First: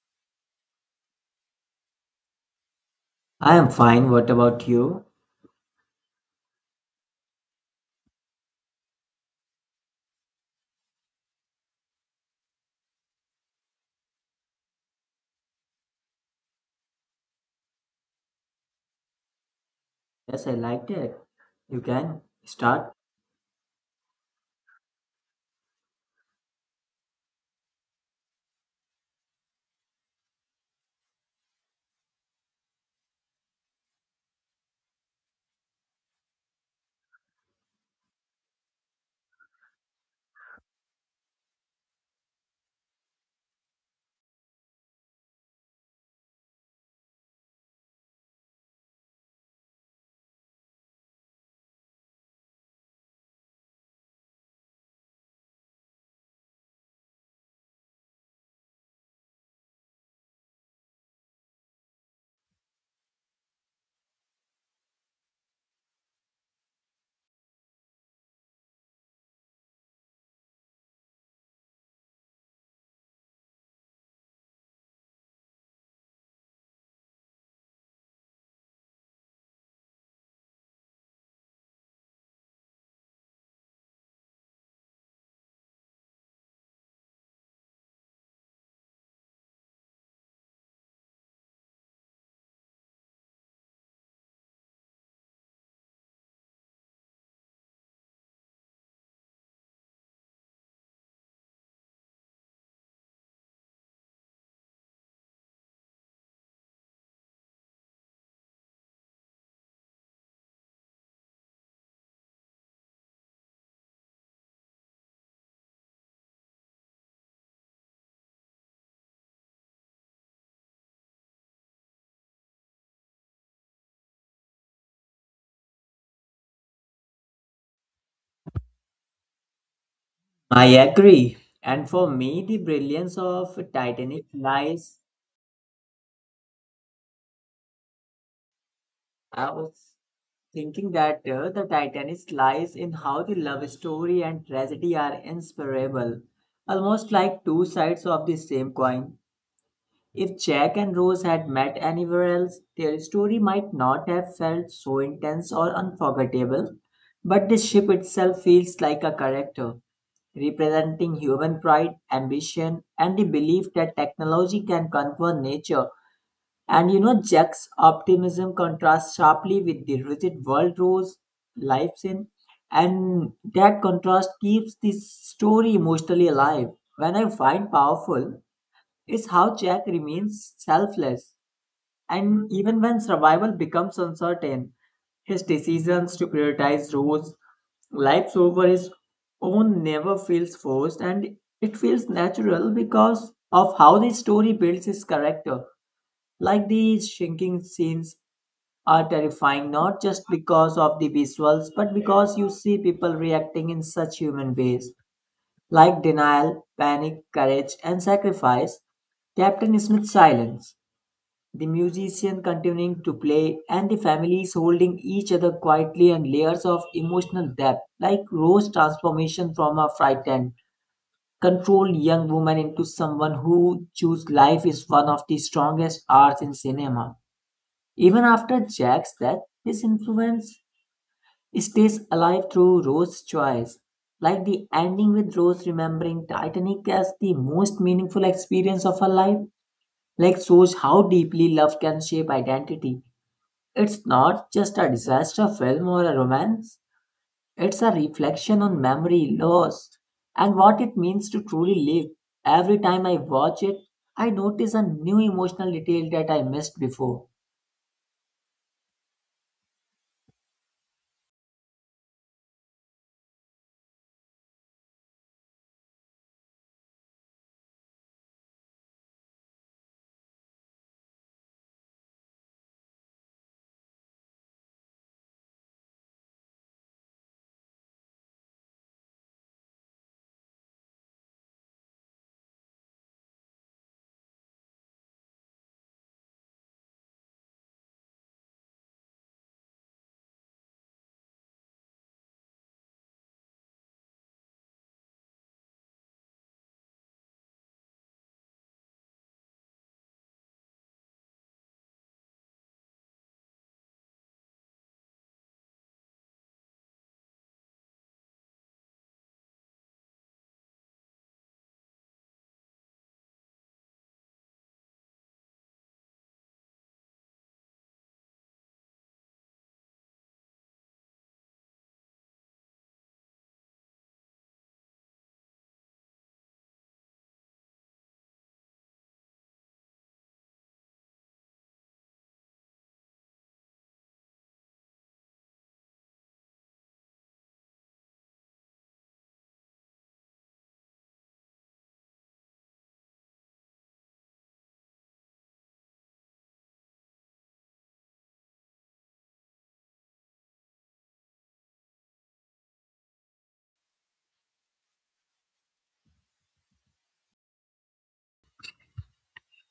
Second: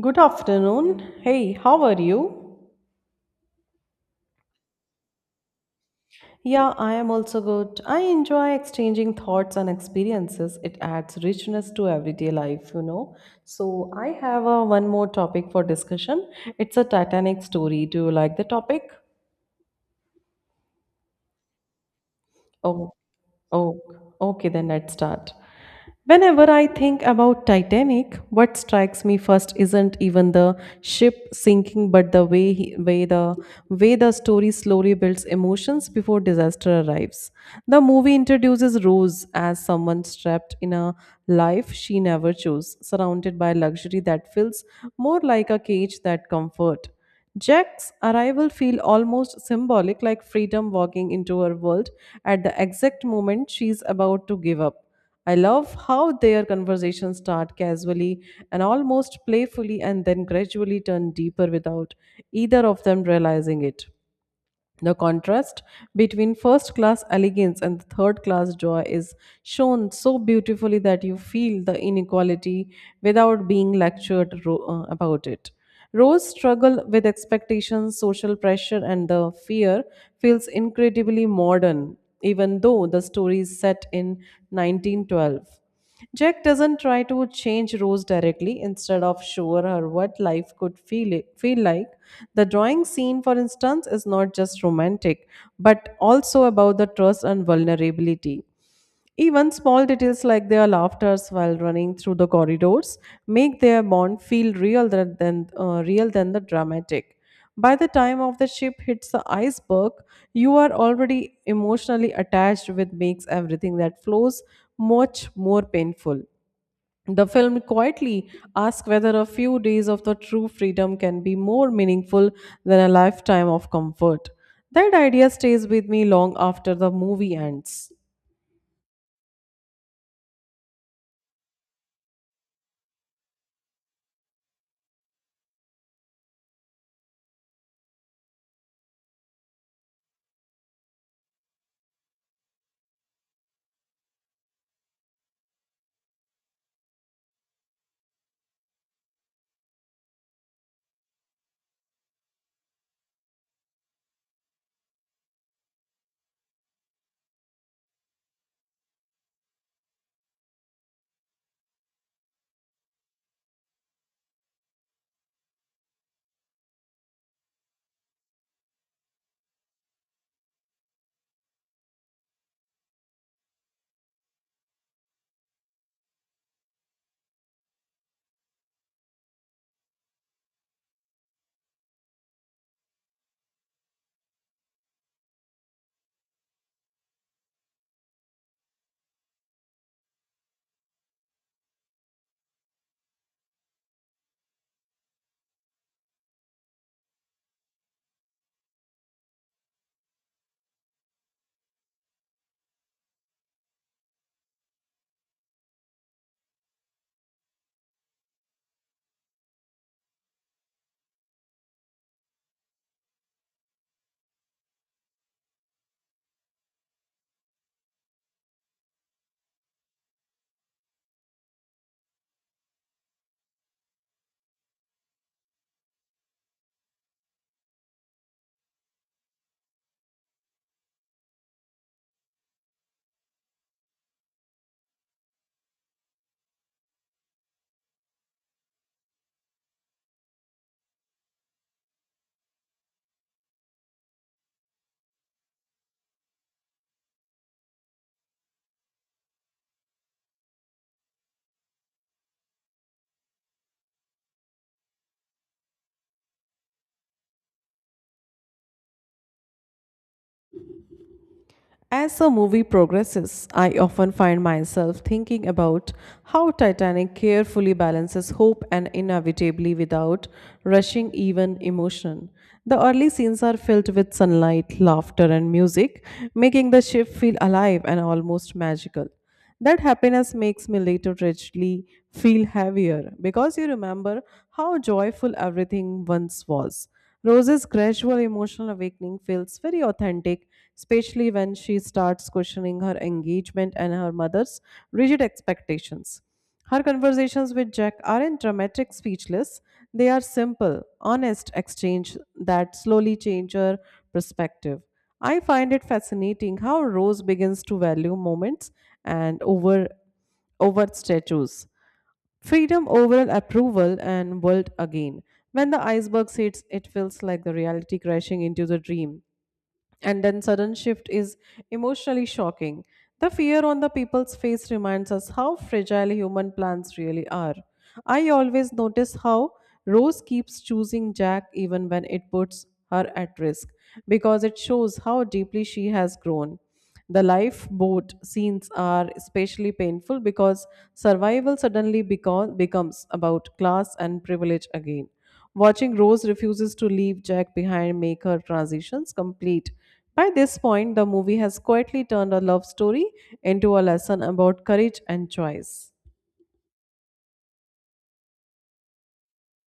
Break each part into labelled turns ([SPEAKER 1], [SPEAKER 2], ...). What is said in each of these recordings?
[SPEAKER 1] Good afternoon. Hey, how are you?
[SPEAKER 2] I am fine. What about you?
[SPEAKER 1] Yeah, I am also good. I enjoy exchanging thoughts and experiences. It adds richness to everyday life, you know. So, I have a one more topic for discussion. It's a Titanic story. Do you like the topic?
[SPEAKER 2] Yes, I liked it. You can
[SPEAKER 1] Oh,
[SPEAKER 2] start.
[SPEAKER 1] oh, okay, then let's start. Whenever I think about Titanic, what strikes me first isn't even the ship sinking, but the way, he, way the story slowly builds emotions before disaster arrives. The movie introduces Rose as someone trapped in a life she never chose, surrounded by luxury that feels more like a cage than comfort. Jack's arrival feels almost symbolic, like freedom walking into her world at the exact moment she's about to give up. I love how their conversations start casually and almost playfully and then gradually turn deeper without either of them realizing it. The contrast between first class elegance and the third class joy is shown so beautifully that you feel the inequality without being lectured about it. Rose struggle with expectations, social pressure, and the fear feels incredibly modern, even though the story is set in 1912. Jack doesn't try to change Rose directly. Instead of show her what life could feel like, the drawing scene, for instance, is not just romantic, but also about the trust and vulnerability. Even small details like their laughters while running through the corridors make their bond feel real than the dramatic. By the time of the ship hits the iceberg, you are already emotionally attached, which makes everything that flows much more painful. The film quietly asks whether a few days of the true freedom can be more meaningful than a lifetime of comfort. That idea stays with me long after the movie ends.
[SPEAKER 2] I agree. And for me, the brilliance of Titanic lies. I was thinking that the Titanic lies in how the love story and tragedy are inseparable, almost like two sides of the same coin. If Jack and Rose had met anywhere else, their story might not have felt so intense or unforgettable, but the ship itself feels like a character, representing human pride, ambition, and the belief that technology can conquer nature. And you know, Jack's optimism contrasts sharply with the rigid world Rose lives in, and that contrast keeps the story emotionally alive. When I find powerful, is how Jack remains selfless, and even when survival becomes uncertain, his decisions to prioritize Rose, lives over his own, never feels forced, and it feels natural because of how the story builds his character. Like these shrinking scenes are terrifying, not just because of the visuals, but because you see people reacting in such human ways like denial, panic, courage, and sacrifice, Captain Smith's silence, the musician continuing to play, and the families holding each other quietly and layers of emotional depth, like Rose's transformation from a frightened, controlled young woman into someone who chooses life is one of the strongest arts in cinema. Even after Jack's death, his influence stays alive through Rose's choice. Like the ending with Rose remembering Titanic as the most meaningful experience of her life, like shows how deeply love can shape identity. It's not just a disaster film or a romance, it's a reflection on memory, loss, and what it means to truly live. Every time I watch it, I notice a new emotional detail that I missed before.
[SPEAKER 1] As the movie progresses, I often find myself thinking about how Titanic carefully balances hope and inevitability without rushing even emotion. The early scenes are filled with sunlight, laughter, and music, making the ship feel alive and almost magical. That happiness makes me later richly feel heavier because you remember how joyful everything once was. Rose's gradual emotional awakening feels very authentic, especially when she starts questioning her engagement and her mother's rigid expectations. Her conversations with Jack aren't dramatic, speechless. They are simple, honest exchange that slowly change her perspective. I find it fascinating how Rose begins to value moments and over statues. Freedom over approval and world again. When the iceberg hits, it feels like the reality crashing into the dream and then sudden shift is emotionally shocking the fear on the people's face reminds us how fragile human plans really are. I always notice how Rose keeps choosing Jack even when it puts her at risk because it shows how deeply she has grown. The lifeboat scenes are especially painful because survival suddenly becomes about class and privilege again. Watching Rose refuses to leave Jack behind make her transitions complete. By this point, the movie has quietly turned a love story into a lesson about courage and choice.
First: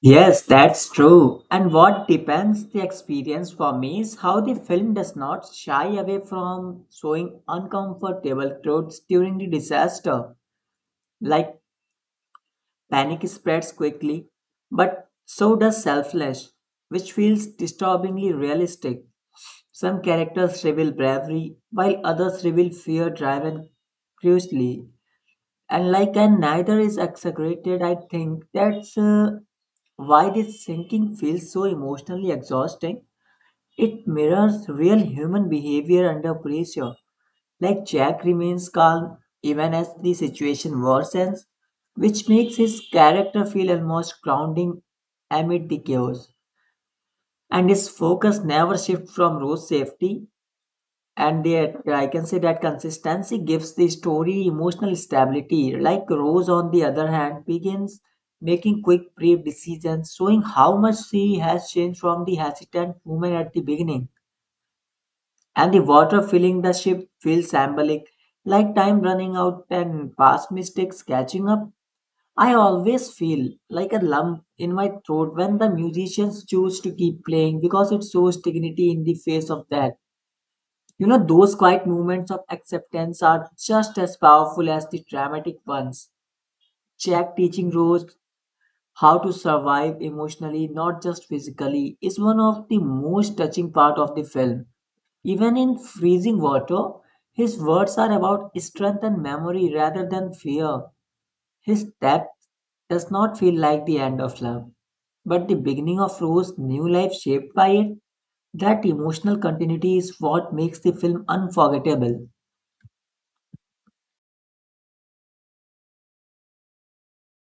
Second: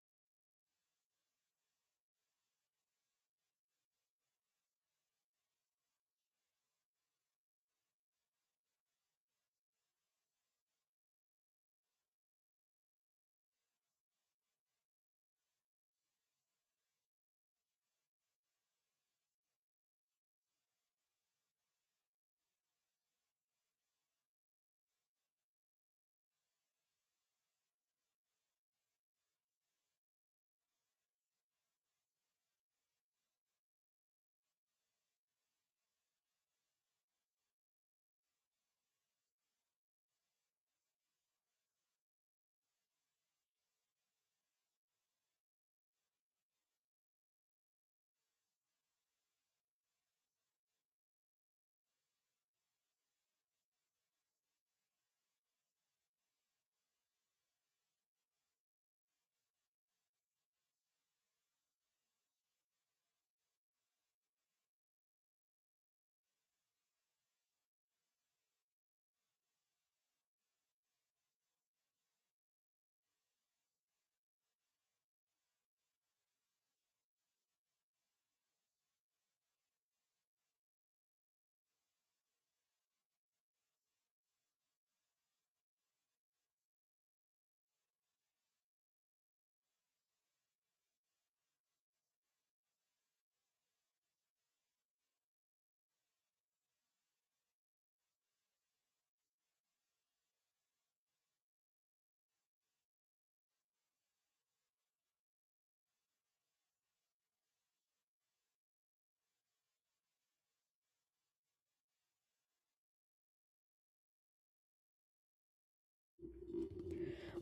[SPEAKER 2] Yes, that's true. And what depends the experience for me is how the film does not shy away from showing uncomfortable truths during the disaster, like panic spreads quickly, but so does selfless, which feels disturbingly realistic. Some characters reveal bravery, while others reveal fear driven cruelly, and like and neither is exaggerated. I think that's why this sinking feels so emotionally exhausting. It mirrors real human behavior under pressure. Like Jack remains calm even as the situation worsens, which makes his character feel almost grounding amid the chaos, and his focus never shifts from Rose's safety. And yet, I can say that consistency gives the story emotional stability. Like Rose, on the other hand, begins making quick, brave decisions, showing how much she has changed from the hesitant woman at the beginning. And the water filling the ship feels symbolic, like time running out and past mistakes catching up. I always feel like a lump in my throat when the musicians choose to keep playing because it shows dignity in the face of death. You know, those quiet moments of acceptance are just as powerful as the dramatic ones. Jack teaching Rose how to survive emotionally, not just physically, is one of the most touching part of the film. Even in freezing water, his words are about strength and memory rather than fear. His death does not feel like the end of love, but the beginning of Rose's new life shaped by it. That emotional continuity is what makes the film unforgettable.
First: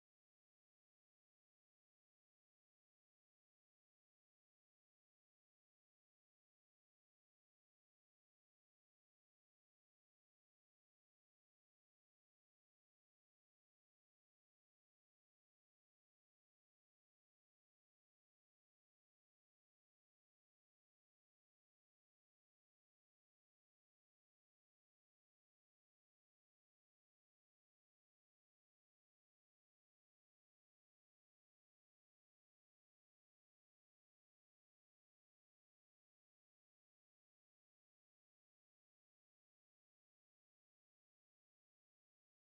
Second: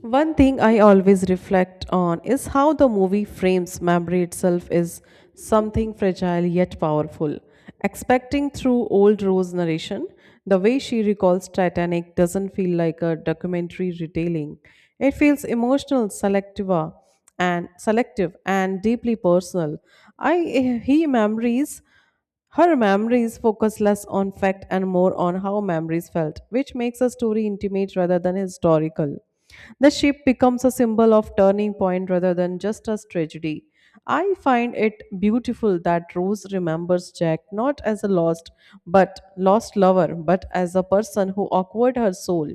[SPEAKER 1] One thing I always reflect on is how the movie frames memory itself as something fragile yet powerful. Expecting through old Rose narration, the way she recalls Titanic doesn't feel like a documentary retelling. It feels emotional, selective and deeply personal. I he memories Her memories focus less on fact and more on how memories felt, which makes a story intimate rather than historical. The ship becomes a symbol of turning point rather than just a tragedy. I find it beautiful that Rose remembers Jack not as a lost but lost lover, but as a person who awkward her soul.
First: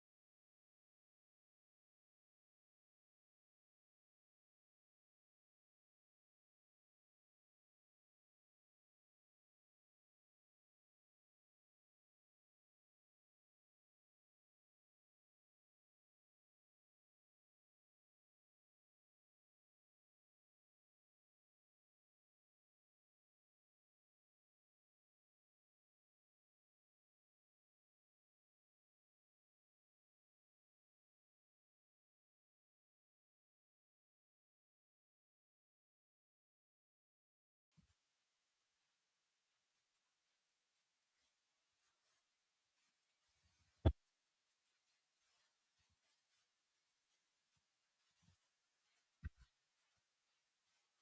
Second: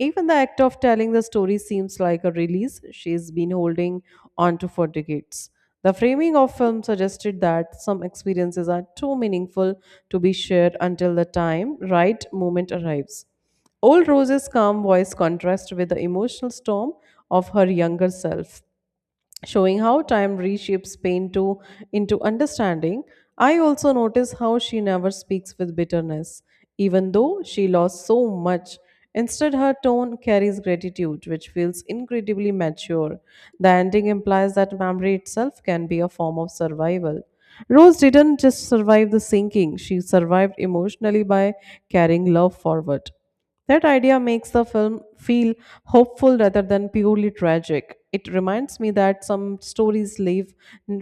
[SPEAKER 1] Even the act of telling the story seems like a release she's been holding onto for decades. The framing of film suggested that some experiences are too meaningful to be shared until the time right moment arrives. Old Rose's calm voice contrasts with the emotional storm of her younger self showing how time reshapes pain to into understanding. I also notice how she never speaks with bitterness even though she lost so much. Instead, her tone carries gratitude which feels incredibly mature. The ending implies that memory itself can be a form of survival. Rose didn't just survive the sinking, she survived emotionally by carrying love forward. That idea makes the film feel hopeful rather than purely tragic. It reminds me that some stories live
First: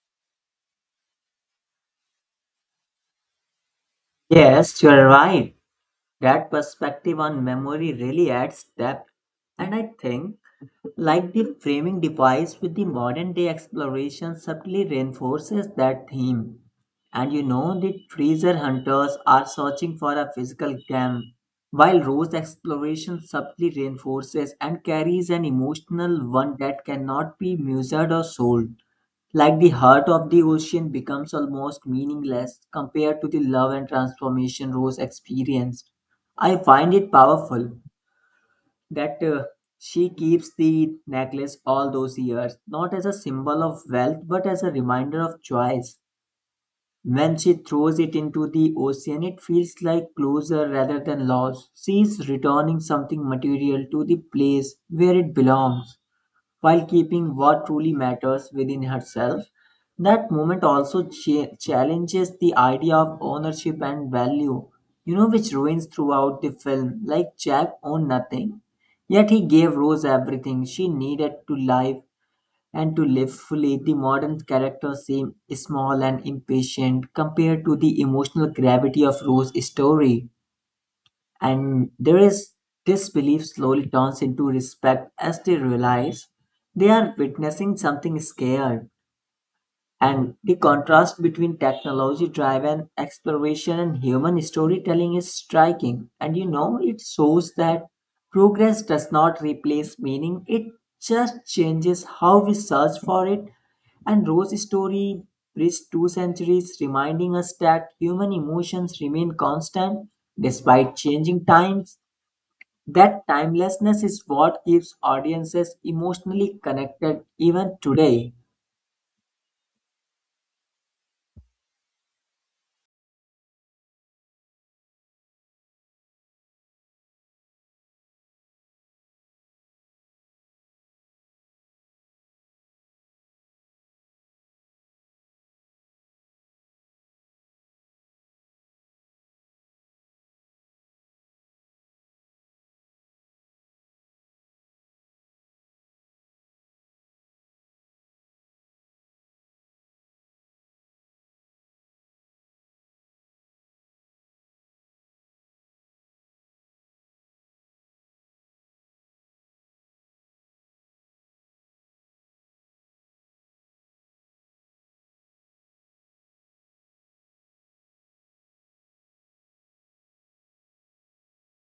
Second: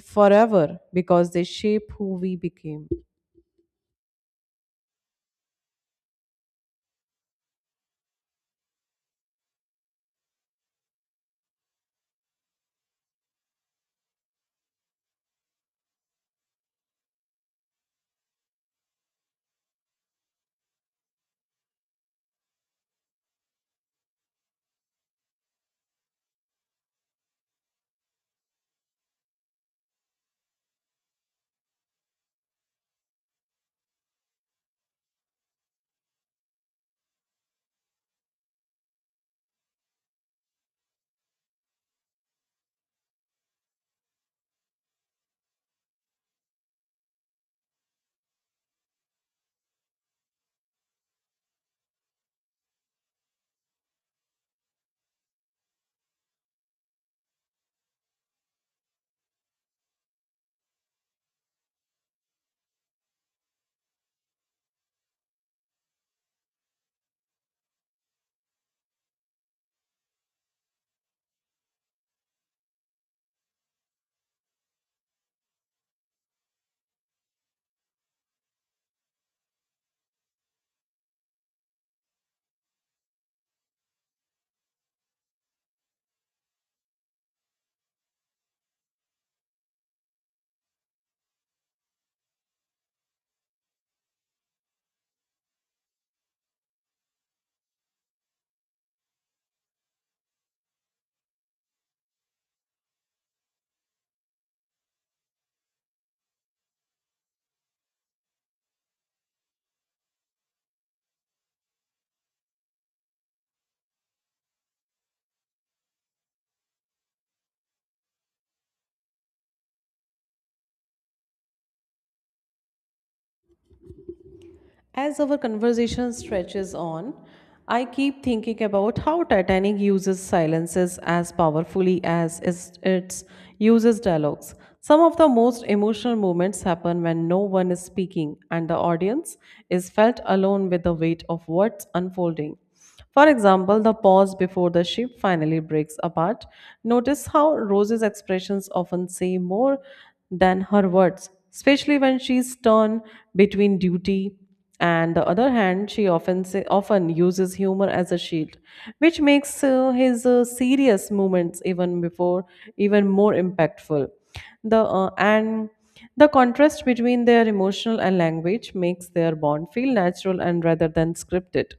[SPEAKER 1] forever because they shape who we became.
[SPEAKER 2] Yes, you're right. That perspective on memory really adds depth. And I think like the framing device with the modern day exploration subtly reinforces that theme. And you know, the treasure hunters are searching for a physical gem, while Rose's exploration subtly reinforces and carries an emotional one that cannot be measured or sold. Like the heart of the ocean becomes almost meaningless compared to the love and transformation Rose experienced. I find it powerful that she keeps the necklace all those years, not as a symbol of wealth, but as a reminder of choice. When she throws it into the ocean, it feels like closure rather than loss. She is returning something material to the place where it belongs while keeping what truly matters within herself. That moment also challenges the idea of ownership and value, you know, which ruins throughout the film. Like Jack owned nothing, yet he gave Rose everything she needed to live and to live fully. The modern characters seem small and impatient compared to the emotional gravity of Rose's story. And there is this belief slowly turns into respect as they realize they are witnessing something scared. And the contrast between technology driven exploration and human storytelling is striking. And you know, it shows that progress does not replace meaning, it just changes how we search for it. And Rose's story bridged two centuries, reminding us that human emotions remain constant despite changing times. That timelessness is what keeps audiences emotionally connected even today.
[SPEAKER 1] As our conversation stretches on, I keep thinking about how Titanic uses silences as powerfully as it uses dialogues. Some of the most emotional moments happen when no one is speaking and the audience is felt alone with the weight of what's unfolding. For example, the pause before the ship finally breaks apart. Notice how Rose's expressions often say more than her words, especially when she's torn between duty and the other hand, she often uses humor as a shield, which makes his serious moments even more impactful. The uh, and the contrast between their emotional and language makes their bond feel natural and rather than scripted.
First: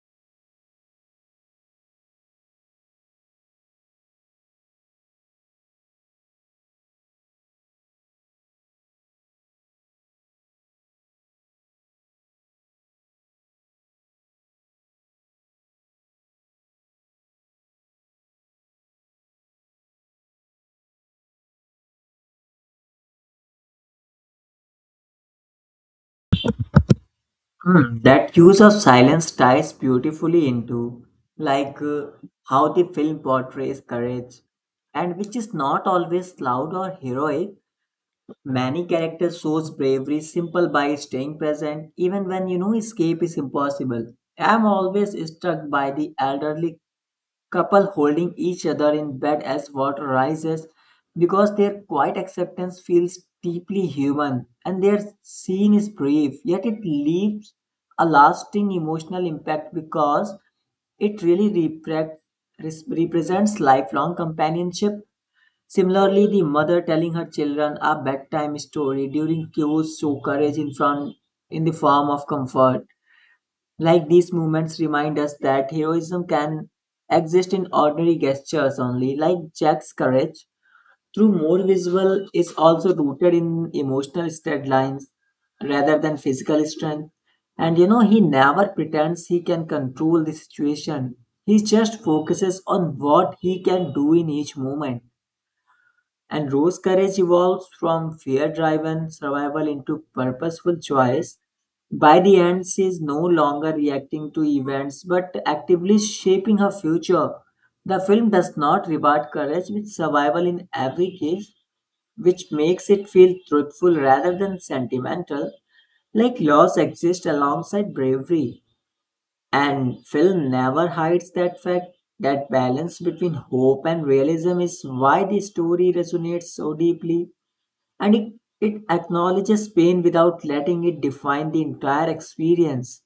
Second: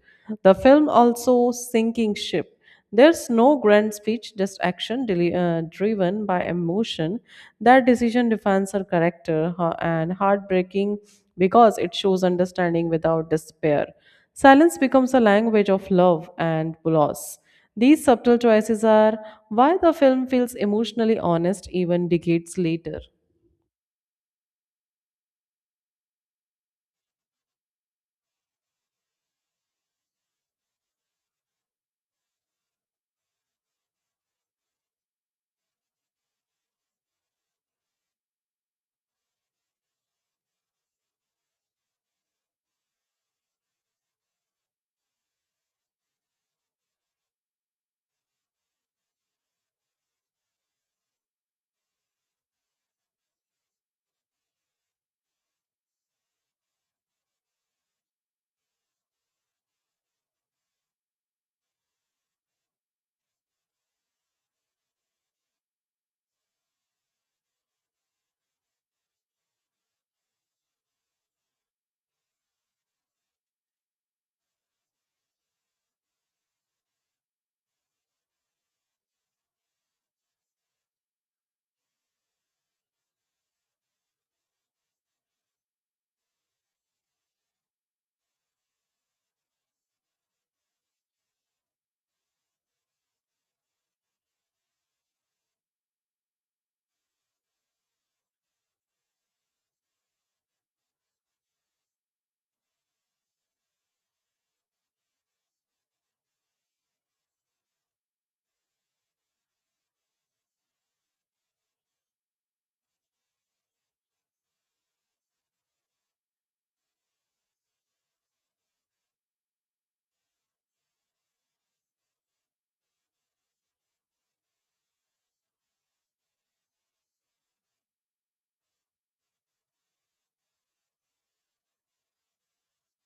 [SPEAKER 1] The film also sinking ship there's no grand speech, just action driven by emotion. That decision defines her character and heartbreaking because it shows understanding without despair. Silence becomes a language of love and loss. These subtle choices are why the film feels emotionally honest even decades later.
[SPEAKER 2] Hmm, that use of silence ties beautifully into, like, uh, how the film portrays courage, and which is not always loud or heroic. Many characters shows bravery simple by staying present even when you know escape is impossible. I am always struck by the elderly couple holding each other in bed as water rises because their quiet acceptance feels deeply human, and their scene is brief, yet it leaves a lasting emotional impact because it really represents lifelong companionship. Similarly, the mother telling her children a bedtime story during cues show courage in front in the form of comfort. Like these moments remind us that heroism can exist in ordinary gestures only. Like Jack's courage, through more visual, is also rooted in emotional state lines rather than physical strength. And you know, he never pretends he can control the situation. He just focuses on what he can do in each moment, and Rose' courage evolves from fear driven survival into purposeful choice. By the end, she is no longer reacting to events but actively shaping her future. The film does not reward courage with survival in every case, which makes it feel truthful rather than sentimental, like loss exists alongside bravery. And film never hides that fact. That balance between hope and realism is why the story resonates so deeply. And it, it acknowledges pain without letting it define the entire experience.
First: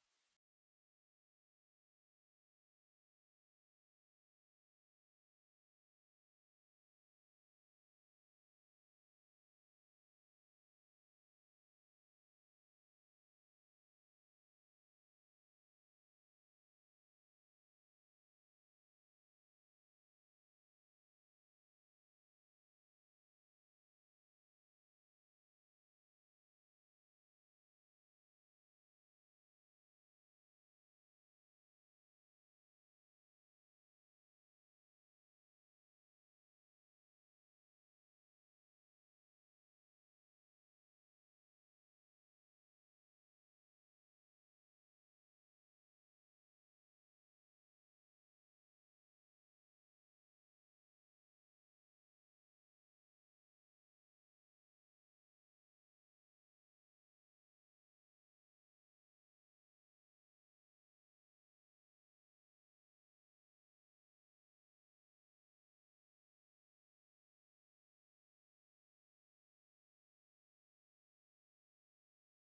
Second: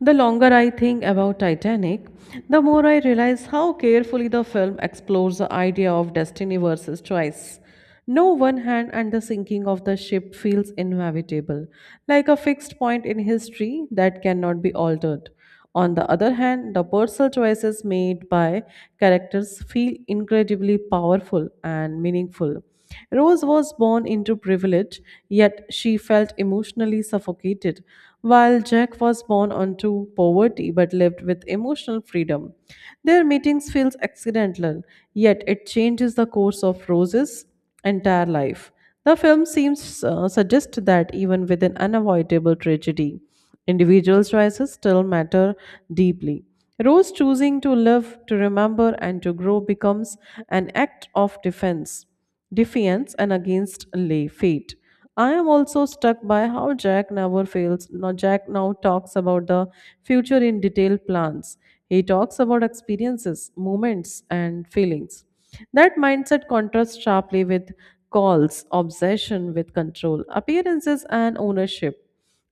[SPEAKER 1] The longer I think about Titanic, the more I realize how carefully the film explores the idea of destiny versus choice. No one hand and the sinking of the ship feels inevitable, like a fixed point in history that cannot be altered. On the other hand, the personal choices made by characters feel incredibly powerful and meaningful. Rose was born into privilege, yet she felt emotionally suffocated, while Jack was born onto poverty but lived with emotional freedom. Their meetings feels accidental, yet it changes the course of Rose's entire life. The film seems suggest that even with an unavoidable tragedy, individual choices still matter deeply. Rose choosing to live, to remember, and to grow becomes an act of defiance, and against lay fate. I am also struck by how Jack never fails. Now Jack now talks about the future in detailed plans. He talks about experiences, moments, and feelings. That mindset contrasts sharply with calls, obsession with control, appearances, and ownership.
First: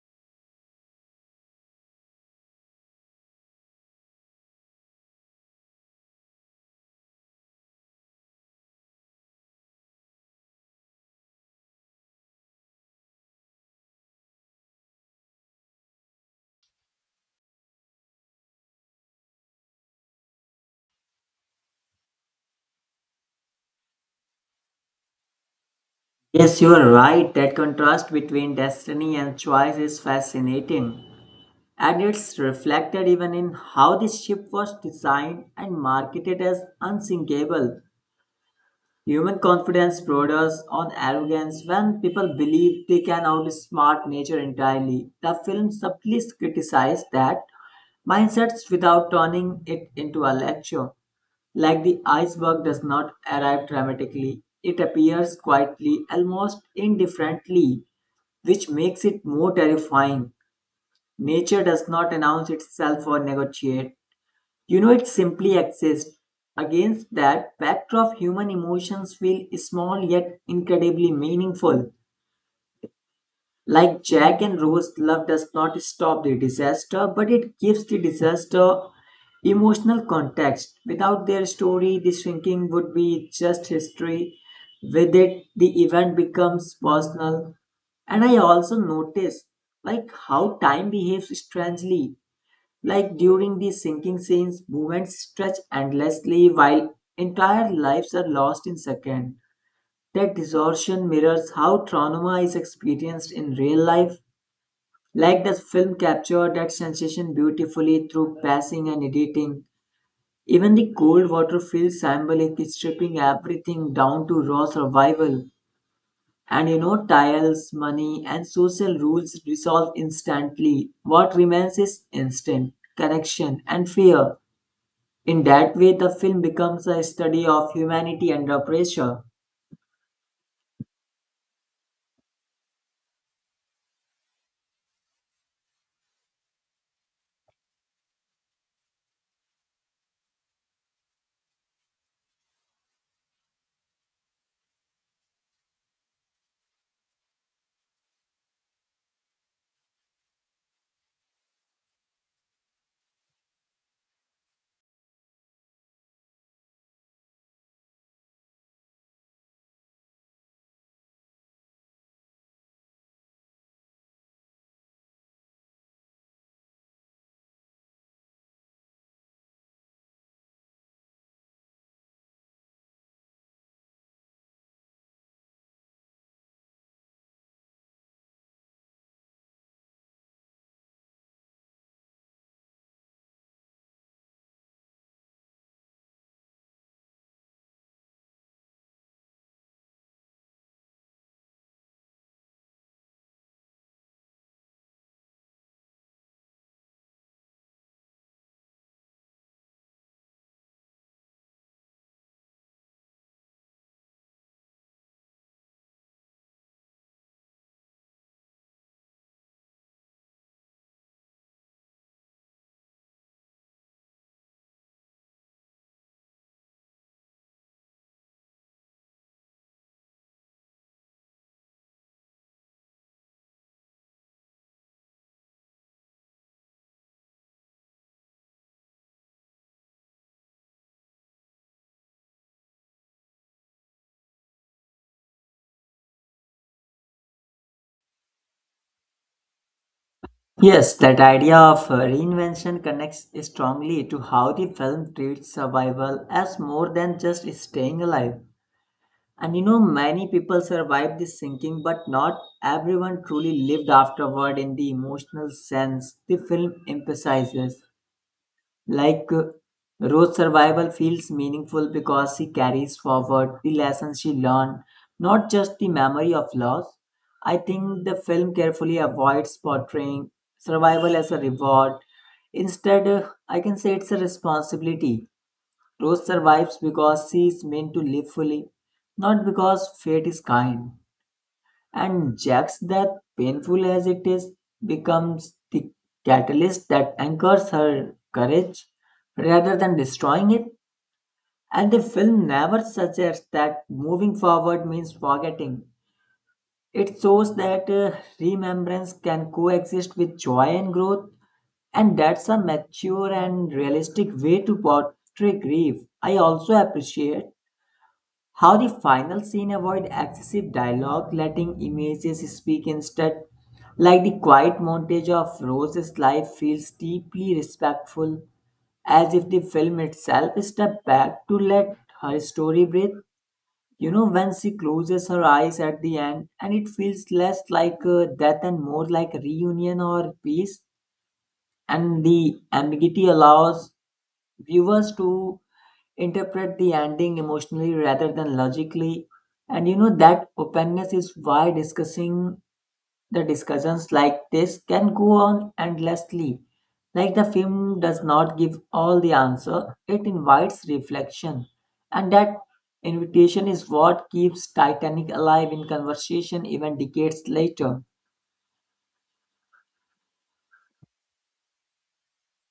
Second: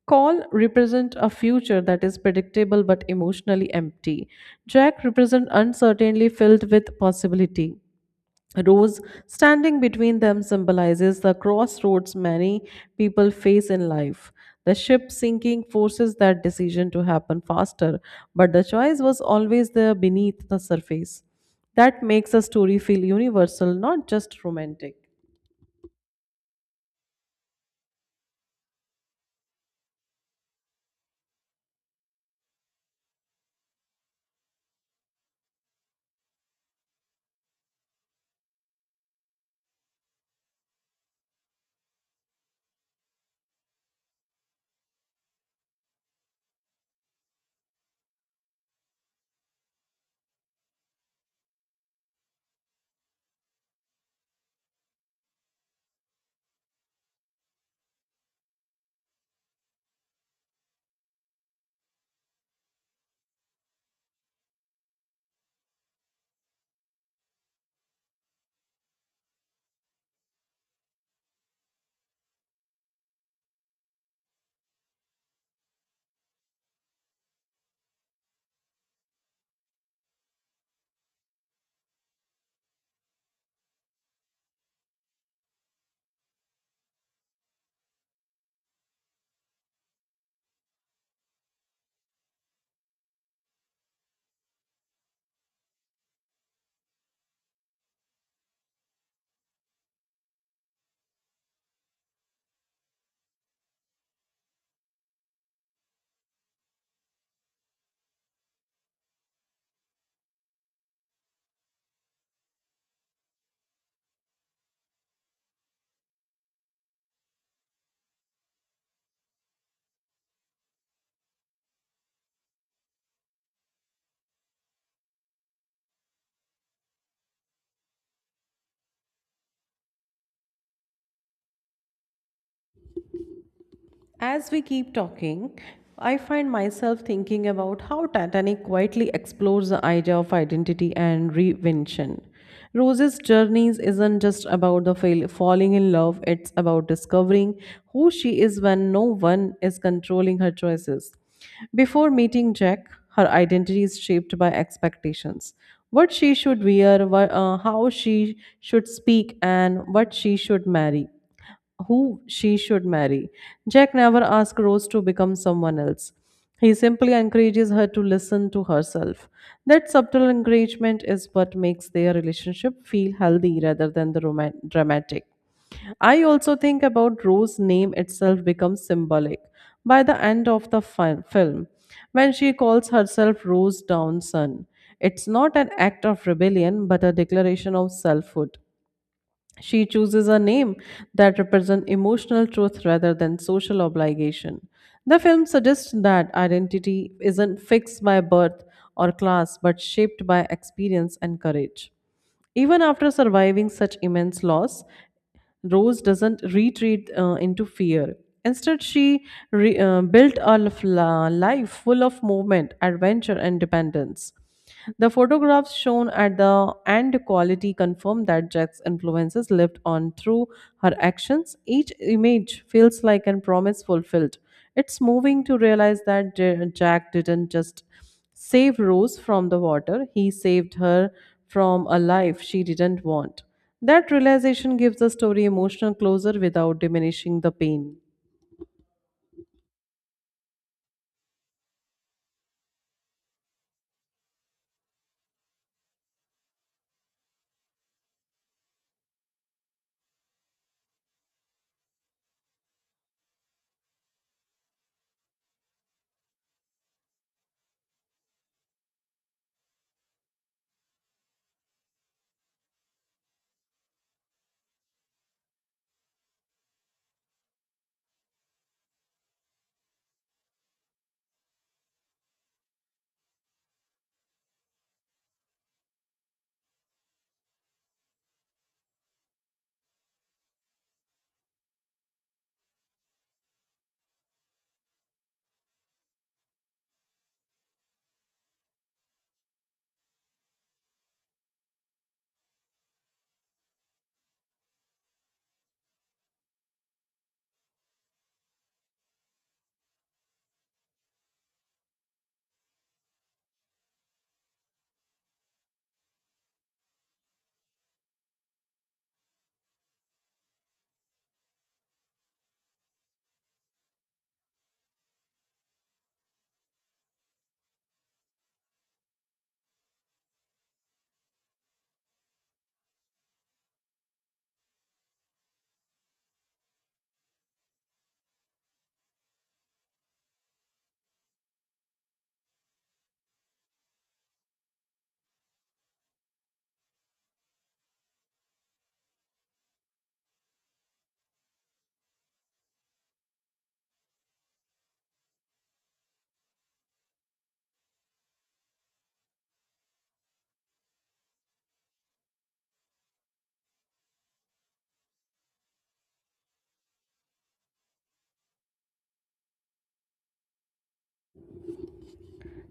[SPEAKER 1] Call represent a future that is predictable but emotionally empty. Jack represent uncertainty filled with possibility. Rose standing between them symbolizes the crossroads many people face in life. The ship sinking forces that decision to happen faster, but the choice was always there beneath the surface. That makes a story feel universal, not just romantic.
[SPEAKER 2] Yes, you are right. That contrast between destiny and choice is fascinating. And it's reflected even in how this ship was designed and marketed as unsinkable. Human confidence borders on arrogance when people believe they can outsmart nature entirely. The film subtly criticized that mindsets without turning it into a lecture. Like the iceberg does not arrive dramatically, it appears quietly, almost indifferently, which makes it more terrifying. Nature does not announce itself or negotiate. You know, it simply exists. Against that backdrop, human emotions feel small yet incredibly meaningful. Like Jack and Rose, love does not stop the disaster, but it gives the disaster emotional context. Without their story, the shrinking would be just history. With it, the event becomes personal. And I also notice like how time behaves strangely. Like during the sinking scenes, movements stretch endlessly while entire lives are lost in seconds. That distortion mirrors how trauma is experienced in real life. Like the film captured that sensation beautifully through passing and editing. Even the cold water feels symbolic, stripping everything down to raw survival. And you know, tiles, money, and social rules dissolve instantly. What remains is instant connection and fear. In that way, the film becomes a study of humanity under pressure.
[SPEAKER 1] As we keep talking, I find myself thinking about how Titanic quietly explores the idea of identity and reinvention. Rose's journeys isn't just about falling in love, it's about discovering who she is when no one is controlling her choices. Before meeting Jack, her identity is shaped by expectations. What she should wear, how she should speak, and what she should marry who she should marry. Jack never asks Rose to become someone else. He simply encourages her to listen to herself. That subtle encouragement is what makes their relationship feel healthy rather than dramatic. I also think about Rose's name itself becomes symbolic by the end of film when she calls herself Rose Downson. It's not an act of rebellion but a declaration of selfhood. She chooses a name that represents emotional truth rather than social obligation. The film suggests that identity isn't fixed by birth or class but shaped by experience and courage. Even after surviving such immense loss, Rose doesn't retreat into fear. Instead, she built a life full of movement, adventure, and dependence. The photographs shown at the end quality confirm that Jack's influences lived on through her actions. Each image feels like a promise fulfilled. It's moving to realize that Jack didn't just save Rose from the water. He saved her from a life she didn't want. That realization gives the story emotional closure without diminishing the pain.
[SPEAKER 2] Yes, that idea of reinvention connects strongly to how the film treats survival as more than just staying alive. And you know, many people survived the sinking, but not everyone truly lived afterward in the emotional sense the film emphasizes. Like uh, Rose's survival feels meaningful because she carries forward the lessons she learned, not just the memory of loss. I think the film carefully avoids portraying survival as a reward. Instead, I can say it's a responsibility. Rose survives because she is meant to live fully, not because fate is kind. And Jack's death, painful as it is, becomes the catalyst that anchors her courage rather than destroying it. And the film never suggests that moving forward means forgetting. It shows that remembrance can coexist with joy and growth, and that's a mature and realistic way to portray grief. I also appreciate how the final scene avoid excessive dialogue, letting images speak instead, like the quiet montage of Rose's life feels deeply respectful, as if the film itself stepped back to let her story breathe. You know, when she closes her eyes at the end, and it feels less like a death and more like a reunion or peace, and the ambiguity allows viewers to interpret the ending emotionally rather than logically. And you know, that openness is why discussing the discussions like this can go on endlessly. Like the film does not give all the answer, it invites reflection, and that invitation is what keeps Titanic alive in conversation even decades later.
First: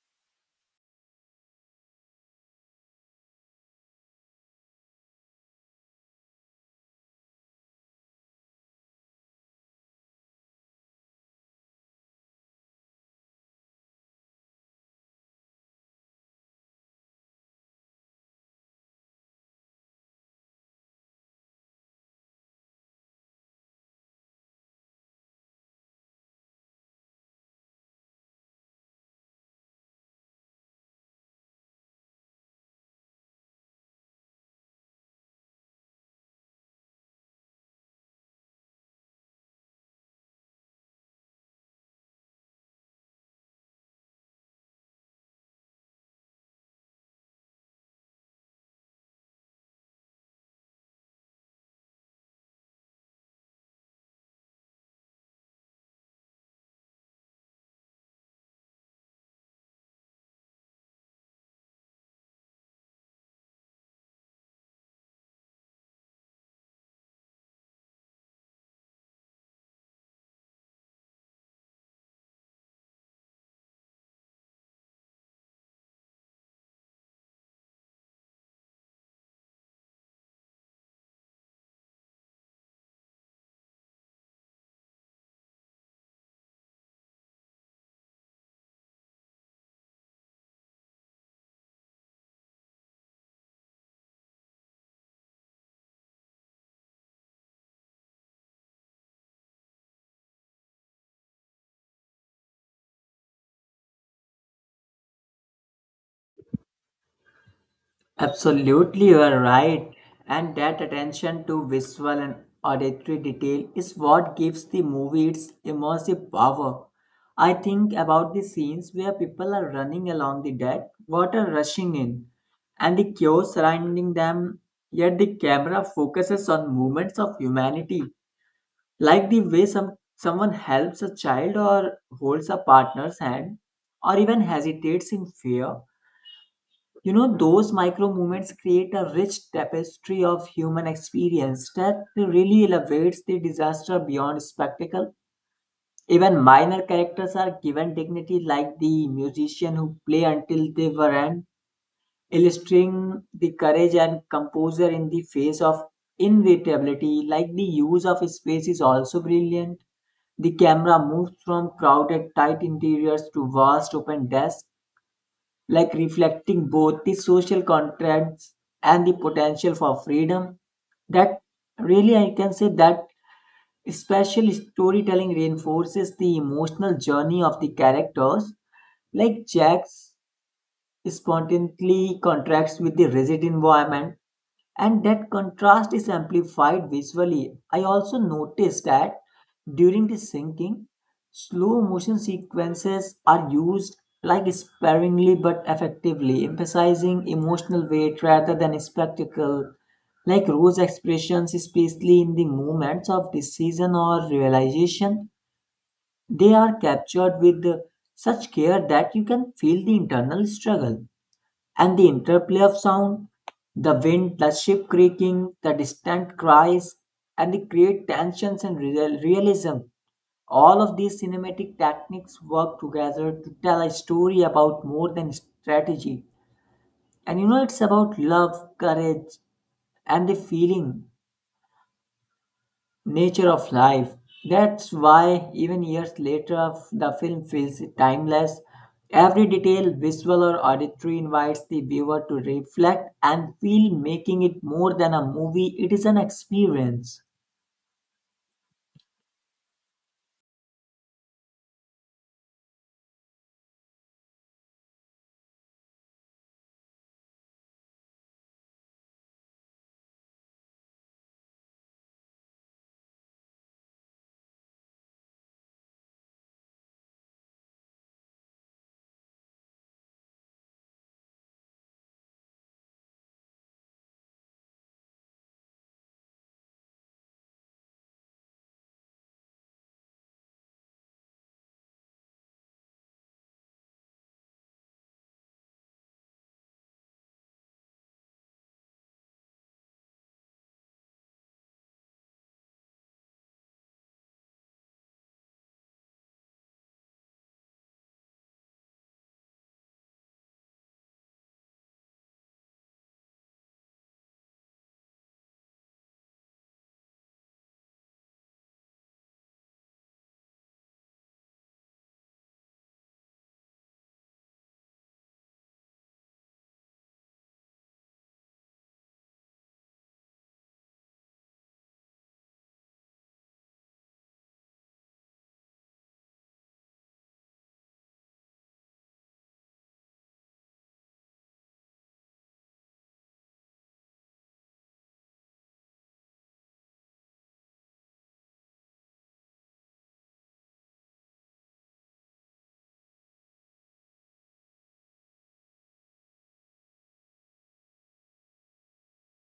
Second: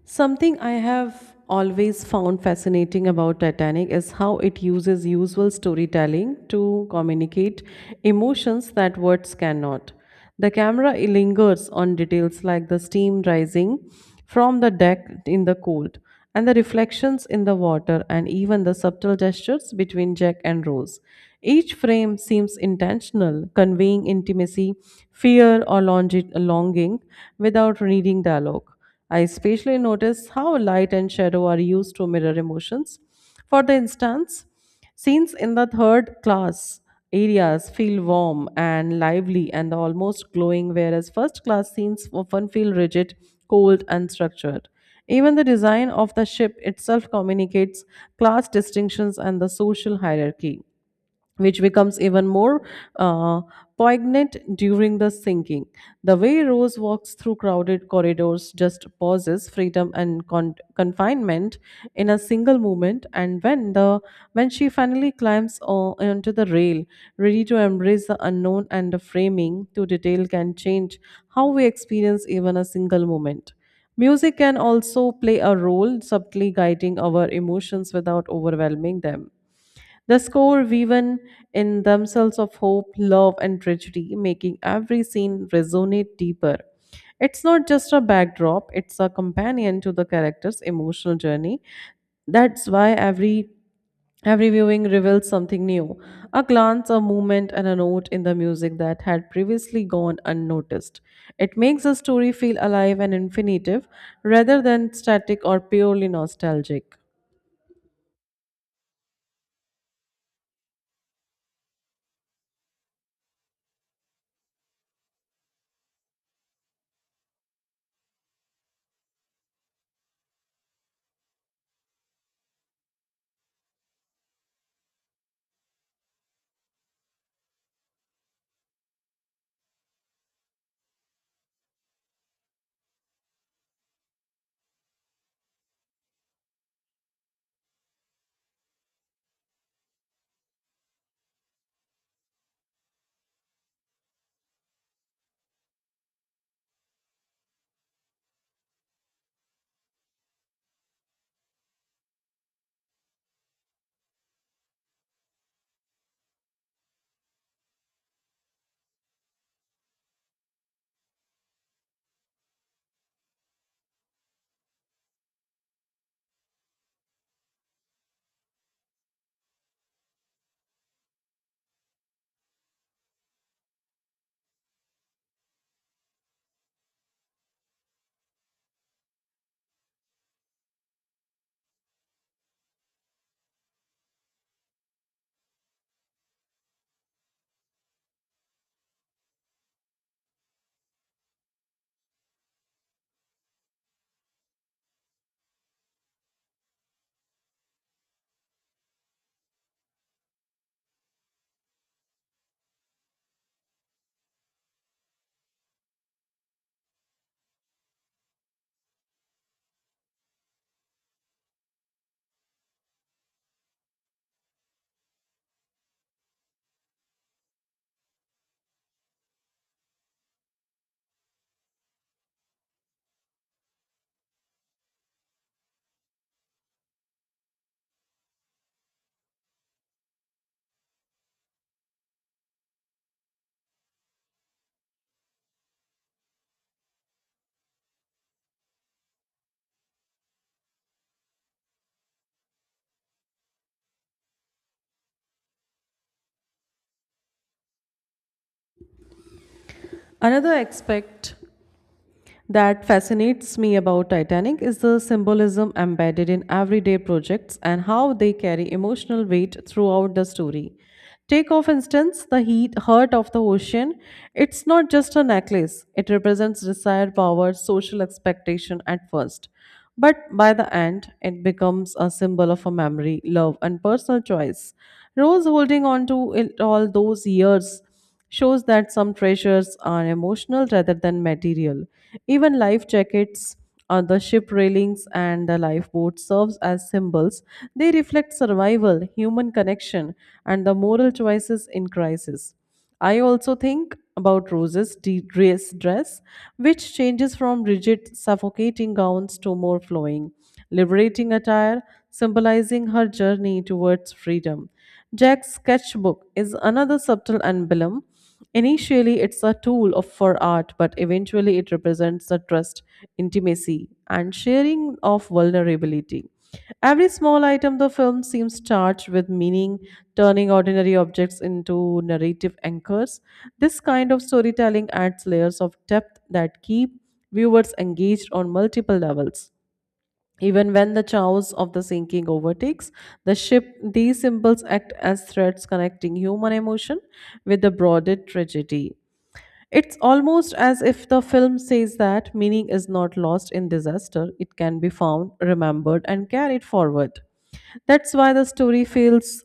[SPEAKER 1] Something I have always found fascinating about Titanic is how it uses usual storytelling to communicate emotions that words cannot. The camera lingers on details like the steam rising from the deck in the cold, and the reflections in the water, and even the subtle gestures between Jack and Rose. Each frame seems intentional, conveying intimacy, fear, or longing without needing dialogue. I especially notice how light and shadow are used to mirror emotions. For the instance, scenes in the third class areas feel warm and lively and almost glowing, whereas first class scenes often feel rigid, cold, and structured. Even the design of the ship itself communicates class distinctions and the social hierarchy which becomes even more uh, poignant during the sinking. The way Rose walks through crowded corridors just pauses freedom and confinement in a single moment. And when she finally climbs onto the rail, ready to embrace the unknown and the framing to detail can change how we experience even a single moment. Music can also play a role, subtly guiding our emotions without overwhelming them. The score woven in themselves of hope, love, and tragedy, making every scene resonate deeper. It's not just a backdrop, it's a companion to the character's emotional journey. That's why every viewing reveals something new, a glance, a movement, and a note in the music that had previously gone unnoticed. It makes the story feel alive and infinitive rather than static or purely nostalgic.
[SPEAKER 2] Absolutely, you are right. And that attention to visual and auditory detail is what gives the movie its immersive power. I think about the scenes where people are running along the deck, water rushing in, and the chaos surrounding them, yet the camera focuses on movements of humanity, like the way someone helps a child or holds a partner's hand, or even hesitates in fear. You know, those micro movements create a rich tapestry of human experience that really elevates the disaster beyond spectacle. Even minor characters are given dignity, like the musician who play until they were end, illustrating the courage and composure in the face of inevitability. Like the use of space is also brilliant. The camera moves from crowded, tight interiors to vast open desks, like reflecting both the social contracts and the potential for freedom. That I can say that special storytelling reinforces the emotional journey of the characters, like Jack's spontaneously contracts with the rigid environment, and that contrast is amplified visually. I also noticed that during the sinking, slow motion sequences are used like sparingly but effectively, emphasizing emotional weight rather than spectacle. Like Rose's expressions, especially in the moments of decision or realization, they are captured with such care that you can feel the internal struggle. And the interplay of sound, the wind, the ship creaking, the distant cries, and the create tensions and realism. All of these cinematic techniques work together to tell a story about more than strategy. And you know, it's about love, courage, and the feeling nature of life. That's why, even years later, the film feels timeless. Every detail, visual or auditory, invites the viewer to reflect and feel, making it more than a movie, it is an experience.
[SPEAKER 1] Another aspect that fascinates me about Titanic is the symbolism embedded in everyday projects and how they carry emotional weight throughout the story. Take, for instance, heart of the ocean. It's not just a necklace, it represents desire, power, social expectation at first. But by the end, it becomes a symbol of a memory, love, and personal choice. Rose holding on to it all those years shows that some treasures are emotional rather than material. Even life jackets on the ship railings and the lifeboat serves as symbols. They reflect survival, human connection, and the moral choices in crisis. I also think about dress, which changes from rigid, suffocating gowns to more flowing, liberating attire, symbolizing her journey towards freedom. Jack's sketchbook is another subtle emblem. Initially, it's a for art, but eventually, it represents the trust, intimacy, and sharing of vulnerability. Every small item the film seems charged with meaning, turning ordinary objects into narrative anchors. This kind of storytelling adds layers of depth that keep viewers engaged on multiple levels. Even when the chaos of the sinking overtakes the ship, these symbols act as threads connecting human emotion with the broader tragedy. It's almost as if the film says that meaning is not lost in disaster, it can be found, remembered, and carried forward. That's why the story feels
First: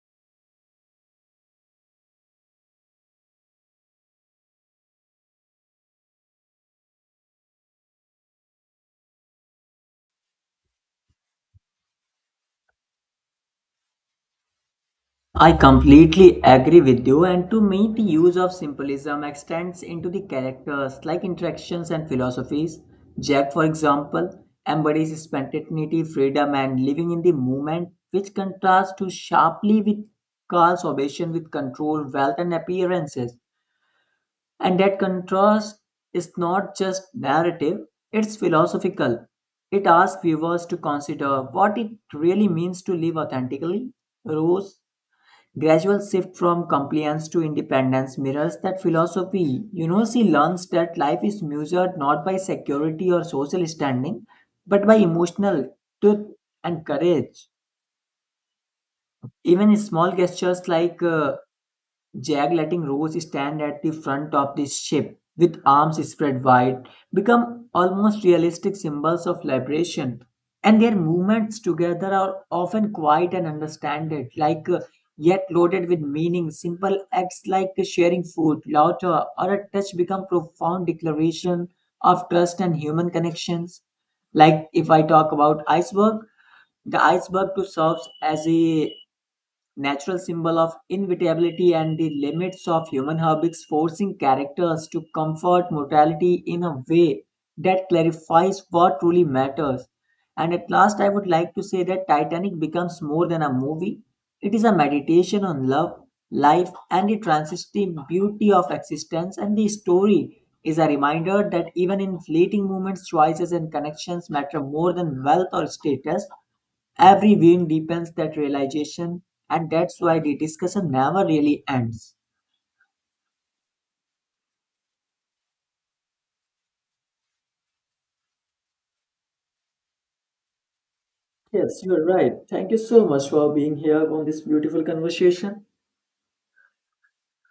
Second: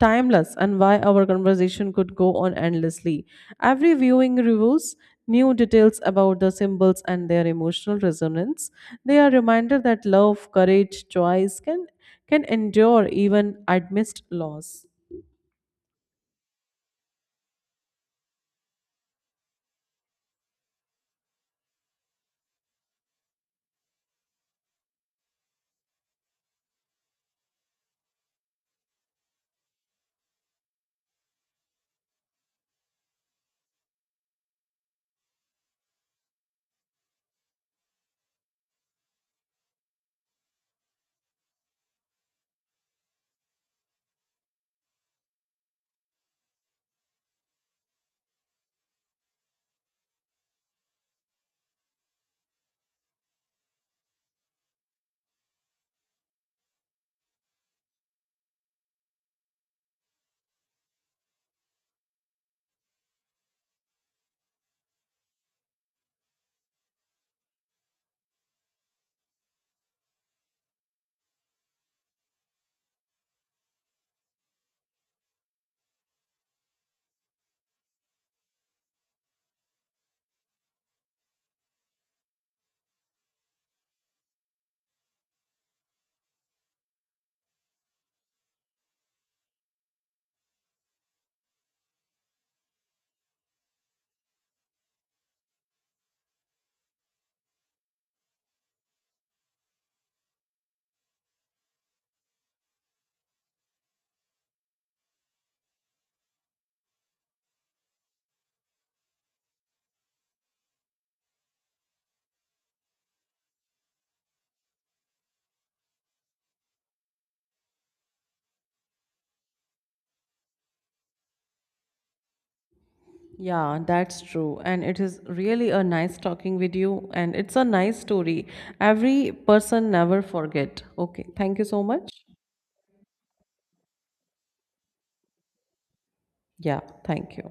[SPEAKER 1] timeless and why our conversation could go on endlessly. Every viewing reveals new details about the symbols and their emotional resonance. They are reminder that love, courage, choice can endure even amidst loss.
[SPEAKER 2] I completely agree with you, and to me, the use of symbolism extends into the characters like interactions and philosophies. Jack, for example, embodies spontaneity, freedom, and living in the moment, which contrasts too sharply with Carl's obsession with control, wealth, and appearances. And that contrast is not just narrative, it's philosophical. It asks viewers to consider what it really means to live authentically. Rose gradual shift from compliance to independence mirrors that philosophy. You know, she learns that life is measured not by security or social standing, but by emotional truth and courage. Even small gestures like Jag letting Rose stand at the front of the ship with arms spread wide become almost realistic symbols of liberation. And their movements together are often quiet and understanded, like yet loaded with meaning. Simple acts like sharing food, laughter, or a touch become profound declaration of trust and human connections. Like if I talk about iceberg, the iceberg too serves as a natural symbol of inevitability and the limits of human habits, forcing characters to comfort mortality in a way that clarifies what truly matters. And at last, I would like to say that Titanic becomes more than a movie, it is a meditation on love, life, and the transitive beauty of existence. And the story is a reminder that even in fleeting moments, choices and connections matter more than wealth or status. Every viewing deepens that realization, and that's why the discussion never really ends.
[SPEAKER 1] Yeah, that's true. And it is really a nice talking with you and it's a nice story. Every person never forget. Okay, thank you so
[SPEAKER 2] Yes, you are
[SPEAKER 1] much.
[SPEAKER 2] right. Thank you so much for being here on this beautiful conversation.
[SPEAKER 1] Yeah, thank you.